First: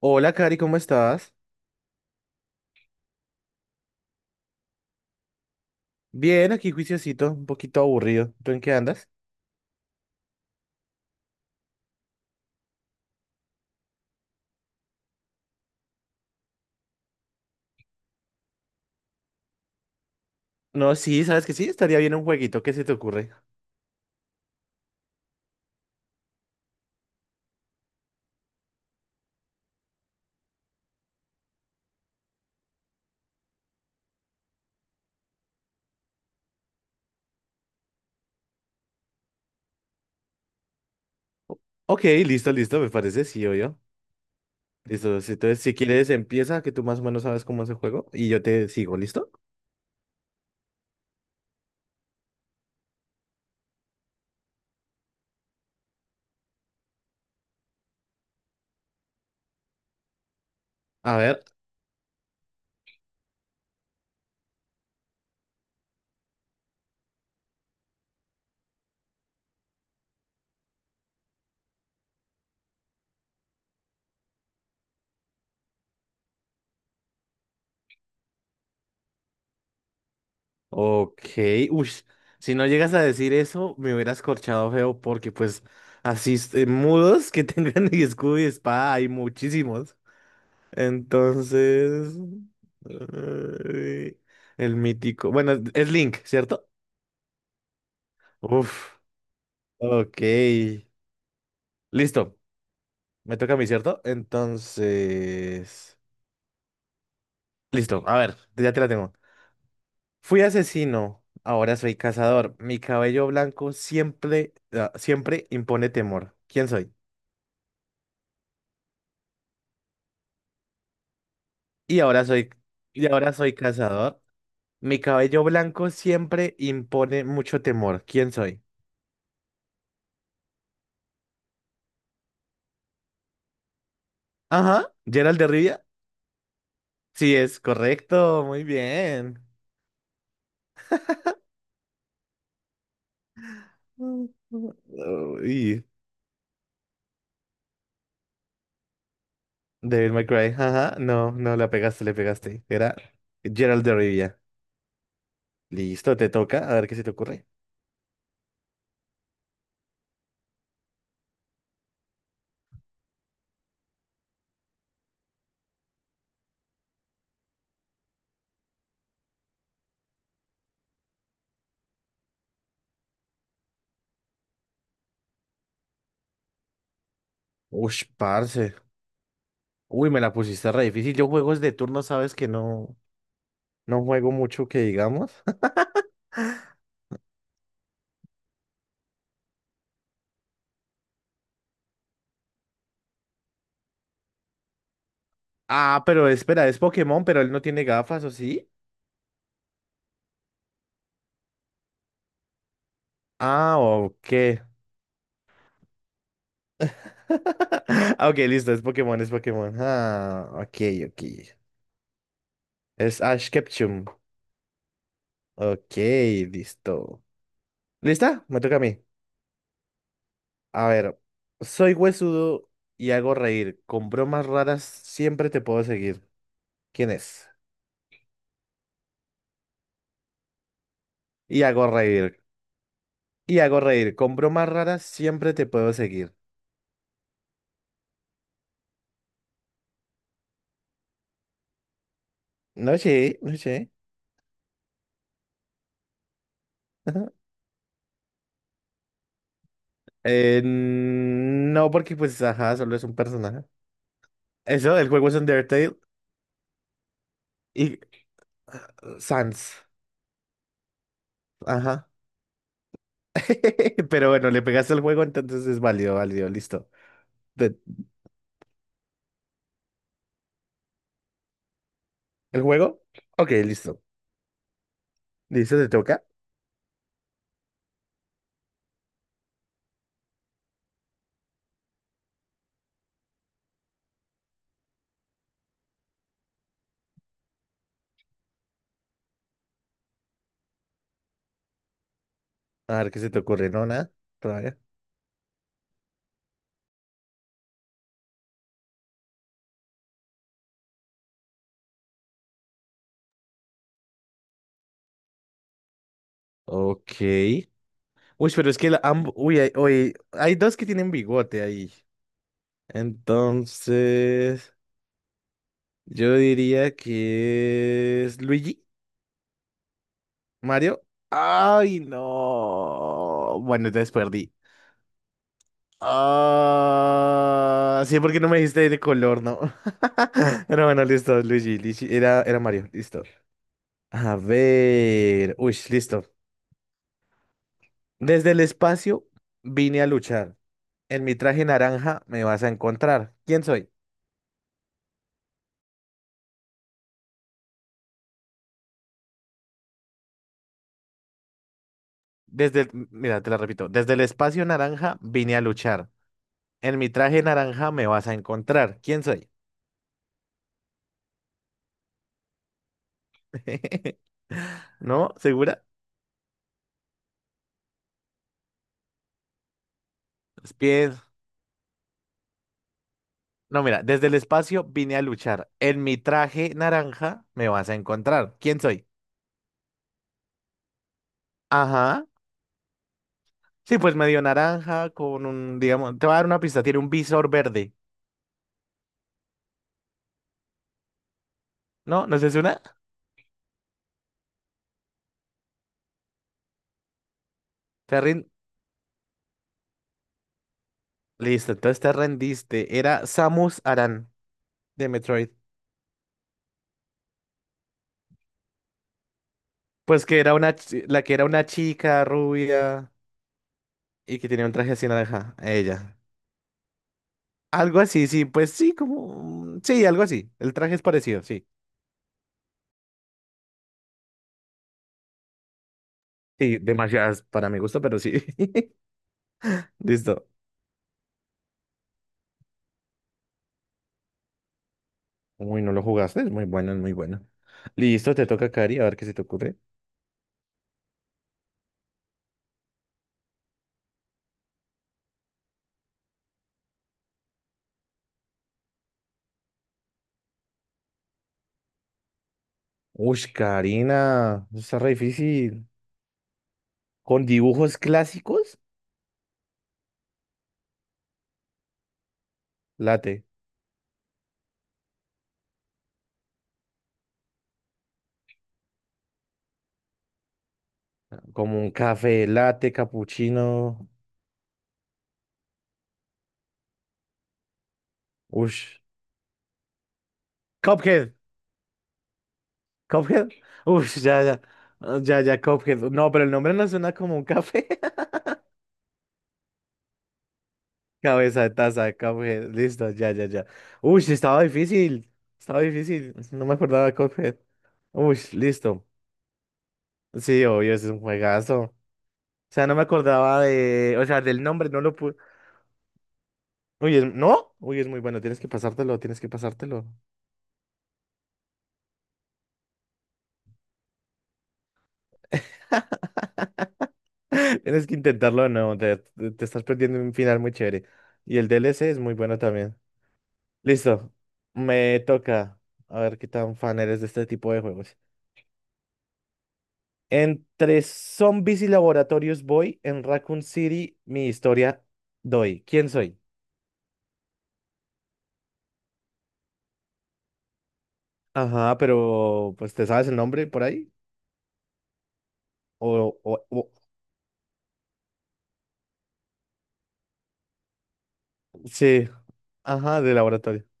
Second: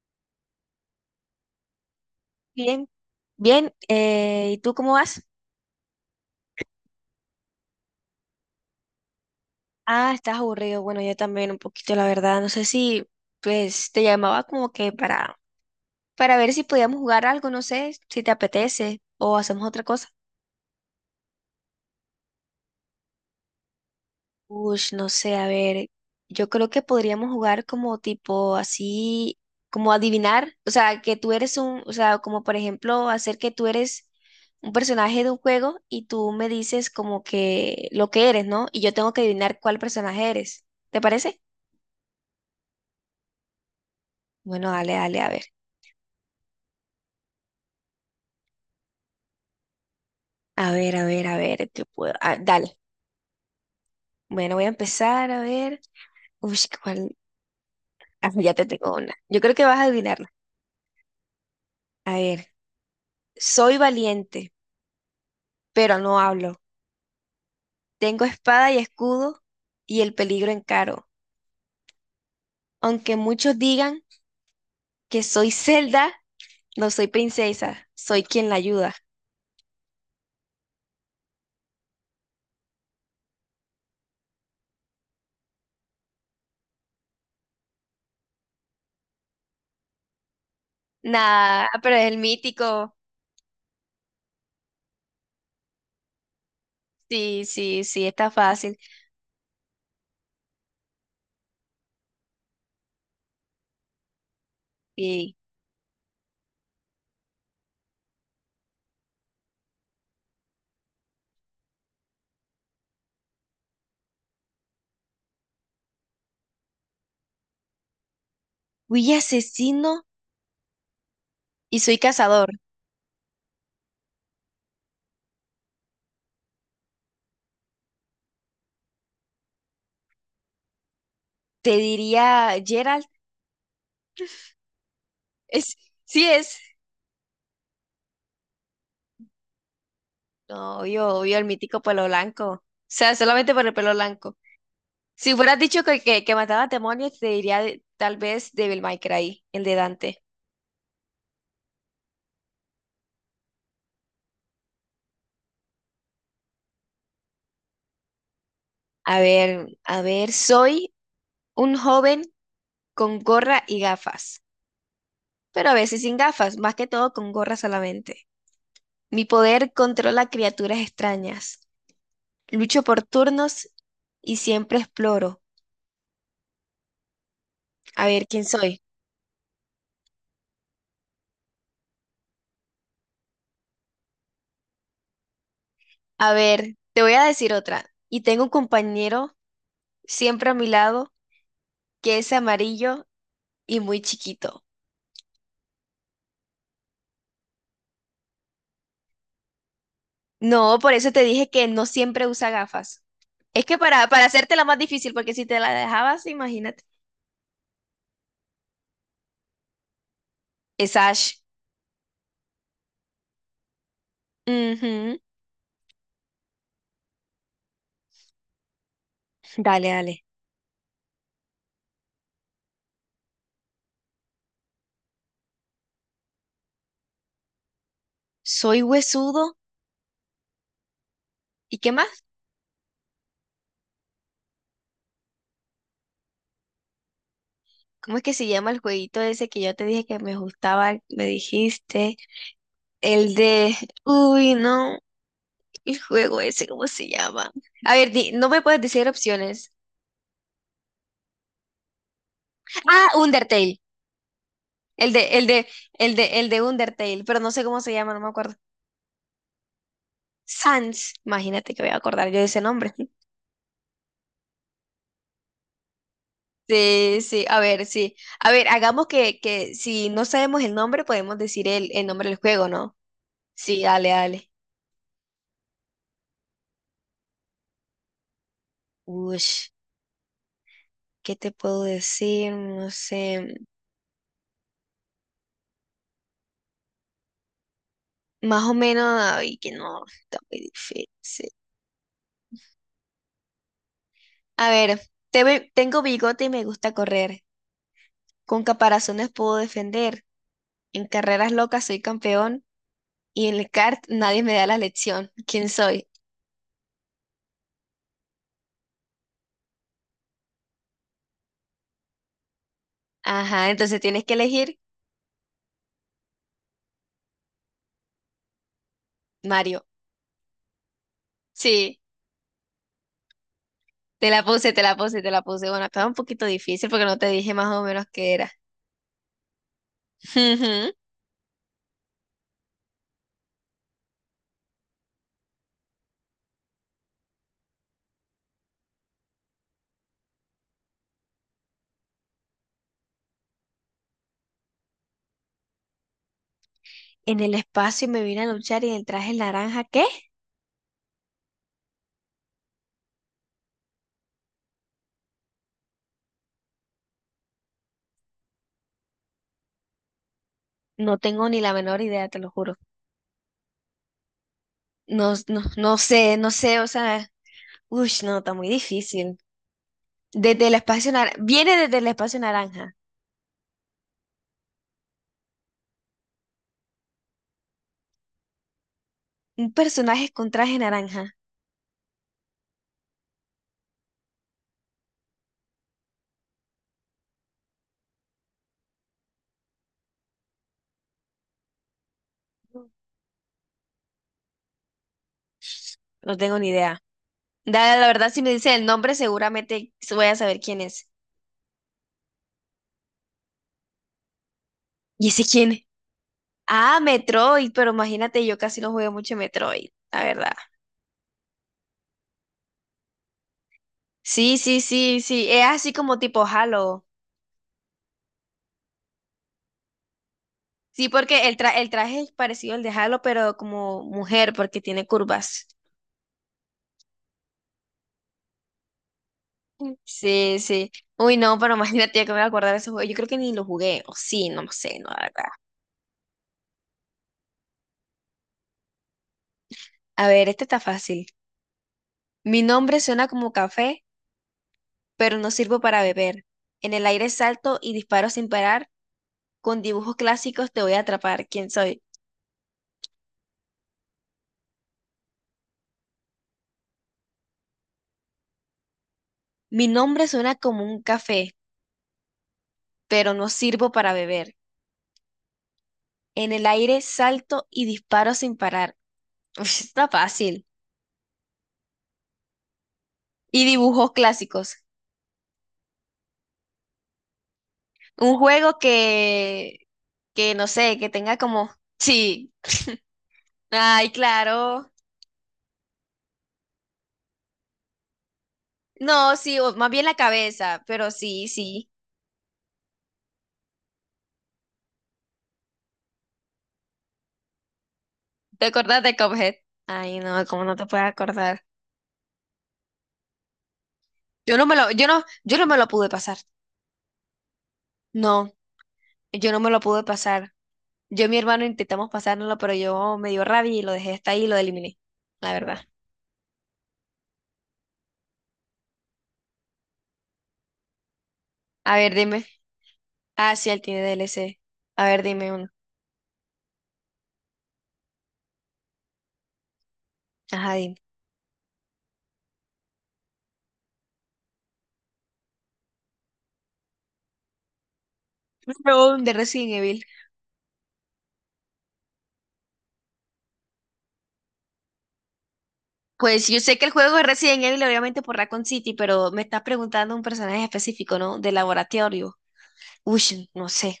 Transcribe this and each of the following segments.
Hola, Cari, ¿cómo estás? Bien, bien. ¿Y tú cómo vas? Bien, aquí juiciosito, un poquito aburrido. ¿Tú en qué andas? Ah, estás aburrido. Bueno, yo también un poquito, la verdad. No sé si, pues, te llamaba como que para ver si podíamos jugar algo, no sé, si te apetece o hacemos otra cosa. No, sí, ¿sabes que sí? Estaría bien un jueguito, ¿qué se te ocurre? Uy, no sé, a ver, yo creo que podríamos jugar como tipo así, como adivinar, o sea, que tú eres un, o sea, como por ejemplo, hacer que tú eres un personaje de un juego y tú me dices como que lo que eres, ¿no? Y yo tengo que adivinar cuál personaje eres. ¿Te parece? O- Ok, listo, listo, me parece, sí, yo. Bueno, dale, dale, Listo, a sí, ver. entonces si quieres empieza, que tú más o menos sabes cómo es el juego, y yo te sigo, ¿listo? A ver, a ver, a ver, ¿qué puedo? Ah, dale. Bueno, voy a empezar a ver. Uy, ¿cuál? Ah, ya te tengo una. Yo creo que vas a adivinarla. A ver, A ver, soy valiente, pero no hablo. Tengo espada y escudo y el peligro encaro. Aunque muchos digan que soy Zelda, no soy princesa, soy quien la ayuda. ok, uy, si no llegas a decir eso, me hubieras corchado feo, porque pues así, mudos que tengan escudo y espada, hay muchísimos. Nah, pero es Entonces, el mítico. eh, el mítico. Bueno, es Link, ¿cierto? Sí, sí, sí, está fácil. Uf, ok. Listo, me toca a mí, ¿cierto? Sí. Entonces, listo, a ver, ya te la tengo. Fui asesino, ahora soy cazador. Mi cabello blanco siempre, siempre impone temor. ¿Quién soy? Fui asesino y soy Y ahora cazador. soy, y ahora soy cazador. Mi cabello blanco siempre impone mucho temor. ¿Quién soy? Te diría Geralt. Ajá, Gerald de Es, Rivia. sí es. Sí, es correcto, muy bien. No, obvio, obvio, el mítico pelo blanco. O sea, solamente por el pelo blanco. Si hubieras Uy, dicho que mataba demonios, te diría tal vez Devil May Cry, el de Devil Dante. May Cry, ajá, no, no, la pegaste, le pegaste. Era Gerald de Rivia. Listo, te toca, a ver qué se te ocurre. A ver, soy un joven con gorra y gafas, pero a veces sin gafas, más que todo con gorra solamente. Mi poder controla criaturas extrañas. Lucho por turnos y siempre exploro. Ush, A ver, ¿quién parce. soy? Uy, me la pusiste re difícil. Yo juegos de turno, sabes que no, no juego mucho que digamos. A ver, te voy a decir otra. Y tengo un compañero siempre a mi lado, que es amarillo y muy chiquito. Ah, pero espera, es Pokémon, pero él no tiene gafas, ¿o sí? No, por eso te dije que no siempre usa gafas. Es Ah, que para ok. hacértela más difícil, porque si te la dejabas, imagínate. Ah, Ok, listo, es Pokémon, es Pokémon. Ah, ok, Es ok. Ash. Es Ash Ketchum. Ujú. Ok, listo. ¿Lista? Me toca a mí. Dale, dale. A ver, soy huesudo y hago reír. Con bromas raras siempre te puedo seguir. ¿Quién es? Soy huesudo. Y ¿Y hago qué más? reír. Y hago reír. Con bromas raras siempre te puedo seguir. ¿Cómo es que se llama el jueguito ese que yo te dije que me gustaba? Me dijiste. No sé, El no sé. de... Uy, no. El juego ese, ¿cómo se llama? A ver, no me puedes decir opciones. No, porque pues, ajá, solo es Ah, un personaje. Undertale. Eso, el El juego es de, el de, Undertale el de Undertale, pero no sé cómo se y llama, no me acuerdo. Sans. Sans, imagínate que voy a Ajá. acordar yo de ese nombre. Pero bueno, le pegaste el juego, entonces es válido, válido, listo. Sí, Te- sí. A ver, hagamos que si no sabemos el nombre, podemos decir el nombre del ¿El juego, ¿no? juego? Ok, Sí, listo. dale, dale. ¿Listo? ¿Te toca? Uy, ¿qué te puedo decir? No sé. Más o menos, ay, que no, está muy difícil. A ver qué se te ocurre, no, nada. A Todavía. ver, tengo bigote y me gusta correr. Con caparazones puedo defender. En carreras locas soy campeón. Y en el kart nadie me da la lección. ¿Quién soy? Ok. Uy, pero es que la, uy, hay dos que tienen bigote ahí. Ajá, entonces tienes que Entonces, elegir yo diría que es Luigi, Mario. Mario. Sí, Ay, no. Bueno, entonces te la perdí. puse, te la puse, te la puse. Bueno, estaba un poquito difícil porque no te dije más o Ah, menos sí, qué porque no era. me dijiste de color, ¿no? Pero Ujú. bueno, listo, Luigi, Luigi, era Mario, listo. A ver, uy, listo. Desde el espacio vine a luchar. En mi traje naranja me vas a encontrar. ¿Quién soy? En el espacio me vine a luchar y en el traje naranja, ¿qué? Mira, te la repito. Desde el espacio naranja vine a luchar. En mi traje naranja me vas a encontrar. ¿Quién soy? No tengo ni la menor idea, te lo juro. ¿No? No, no, ¿Segura? no sé, no sé, o sea, uy, no, está muy difícil. Desde el espacio Pies. naranja, viene desde el espacio naranja. No, mira, desde el espacio vine a luchar. En mi traje naranja me vas a encontrar. ¿Quién soy? Un personaje con traje naranja. Ajá. Sí, pues medio naranja con un, digamos, te voy a dar una pista, tiene un visor verde. ¿No? ¿No es una? No, no tengo ni idea. La ¿Te verdad, si rindo? me dice el nombre, seguramente voy a saber quién es. Listo, entonces te rendiste. Era Samus Aran de ¿Y ese Metroid. quién? Ah, Metroid, pero imagínate, yo casi no jugué mucho Metroid, la Pues que verdad. era una, la que era una chica rubia y que Sí, tenía un sí, traje así sí, sí, naranja. es así Ella. como tipo Halo. Algo así, sí, pues sí, como. Sí, algo así. El traje es Sí, parecido, porque sí. El traje es parecido al de Halo, pero como mujer, porque tiene curvas. Sí, demasiadas para mi gusto, pero sí. Listo. Sí, sí. Uy, no, pero imagínate que me voy a acordar de ese juego. Yo creo que ni lo jugué, o sí, no lo sé, no, la verdad. Uy, no lo jugaste, es muy bueno, es muy bueno. Listo, te toca, Cari, a ver qué se te ocurre. A ver, este está fácil. Mi nombre suena como café, pero no sirvo para beber. En el aire salto y disparo sin parar. Con dibujos clásicos te voy a atrapar. ¿Quién soy? Uy, Karina, eso está re difícil. ¿Con dibujos clásicos? Mi nombre suena como un café, pero Late, no sirvo para beber. En el aire salto y disparo sin parar. Uf, está fácil. como un café, latte, Y capuchino. dibujos clásicos. Un juego Ush. Que no sé, que Cuphead. tenga como... Sí. Cuphead. Ay, Ush, ya, ya. claro. Ya, ya, Cuphead. No, pero el nombre no suena como un café. No, sí, o más bien la cabeza, pero sí, Cabeza de sí. taza, Cuphead. Listo, ya, ya, ya. Ush, estaba difícil. Estaba difícil. No me acordaba de Cuphead. Ush, ¿Te acordás listo. de Cuphead? Ay, no, ¿cómo Sí, no te obvio, puedes ese es un acordar? juegazo. O sea, no me acordaba de. O sea, del nombre, no lo pude. Yo no me lo pude pasar. Uy, ¿no? Uy, es muy bueno. No, Tienes que pasártelo, tienes que yo no me lo pude pasártelo. pasar. Yo y mi hermano intentamos pasárnoslo, pero yo me dio rabia y lo dejé hasta ahí y lo eliminé, la verdad. Tienes que intentarlo, no. Te estás perdiendo un final muy chévere. Y el D L A C ver, es muy dime. bueno también. Ah, sí, él tiene Listo, DLC. A me ver, dime uno. toca. A ver qué tan fan eres de este tipo de juegos. Ajá, dime. Entre zombies y laboratorios voy, en Raccoon City mi historia doy. ¿Quién soy? No, de Resident Evil. Ajá, pero pues ¿te sabes el nombre por ahí? O, Pues o- yo sé que el o- juego es Resident Evil, obviamente por Raccoon City, pero me estás preguntando un personaje específico, ¿no? De sí, laboratorio. ajá, de Uy, no laboratorio. sé.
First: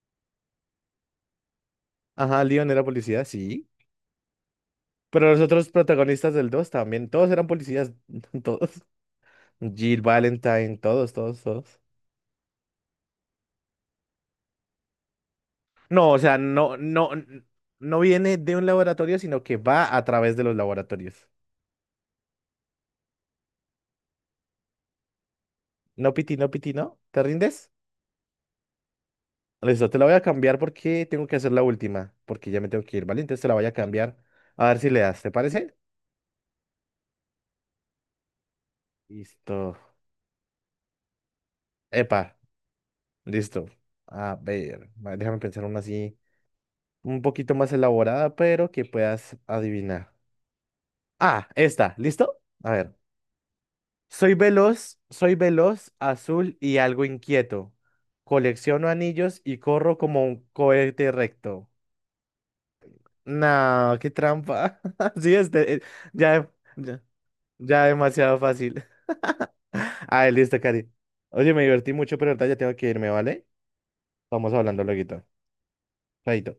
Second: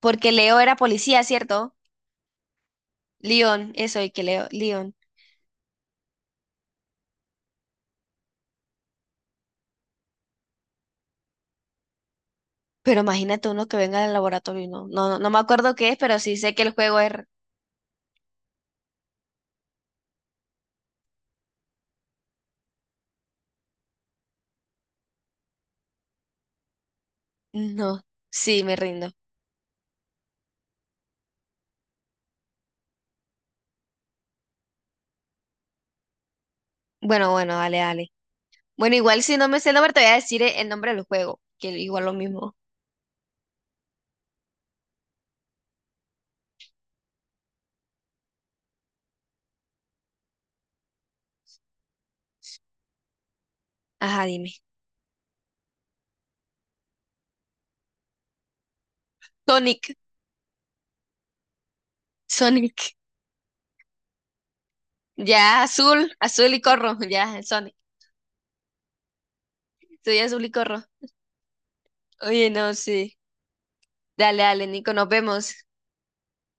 Porque Leo era policía, ¿cierto? Ajá, Leon era policía, sí. Leon, eso, Leon. Pero los otros protagonistas del 2 también, todos eran policías, todos. Jill Valentine, todos, todos, todos. Pero imagínate uno que venga del laboratorio, no, no, no, no me acuerdo qué es, No, pero o sí sea, sé que el no, juego no, es... no viene de un laboratorio, sino que va a través de los laboratorios. No, Piti, no, Piti, ¿no? ¿Te rindes? No, sí, me rindo. Listo, te la voy a cambiar porque tengo que hacer la última, porque ya me tengo que ir, ¿vale? Entonces te la voy a cambiar. A ver si le das, ¿te parece? Bueno, bueno, dale, dale. Bueno, igual si no me sé el Listo. nombre, te voy a decir el nombre del juego, que igual lo Epa, mismo. listo. A ver, va, déjame pensar una así, un poquito más elaborada, pero que puedas adivinar. Ah, esta, ¿listo? A ver. Ajá, dime. Soy veloz, azul y algo inquieto. Colecciono anillos y Sonic, corro como un cohete recto. Sonic. No, qué trampa. Sí, Ya, este, azul, ya, azul y corro. ya, Ya, Sonic. ya demasiado fácil. Soy Ah, azul y listo, corro. Cari. Oye, me divertí mucho, pero ahorita Oye, ya no, tengo que irme, sí. ¿vale? Dale, Vamos dale, hablando Nico, nos luego. vemos. Chaito.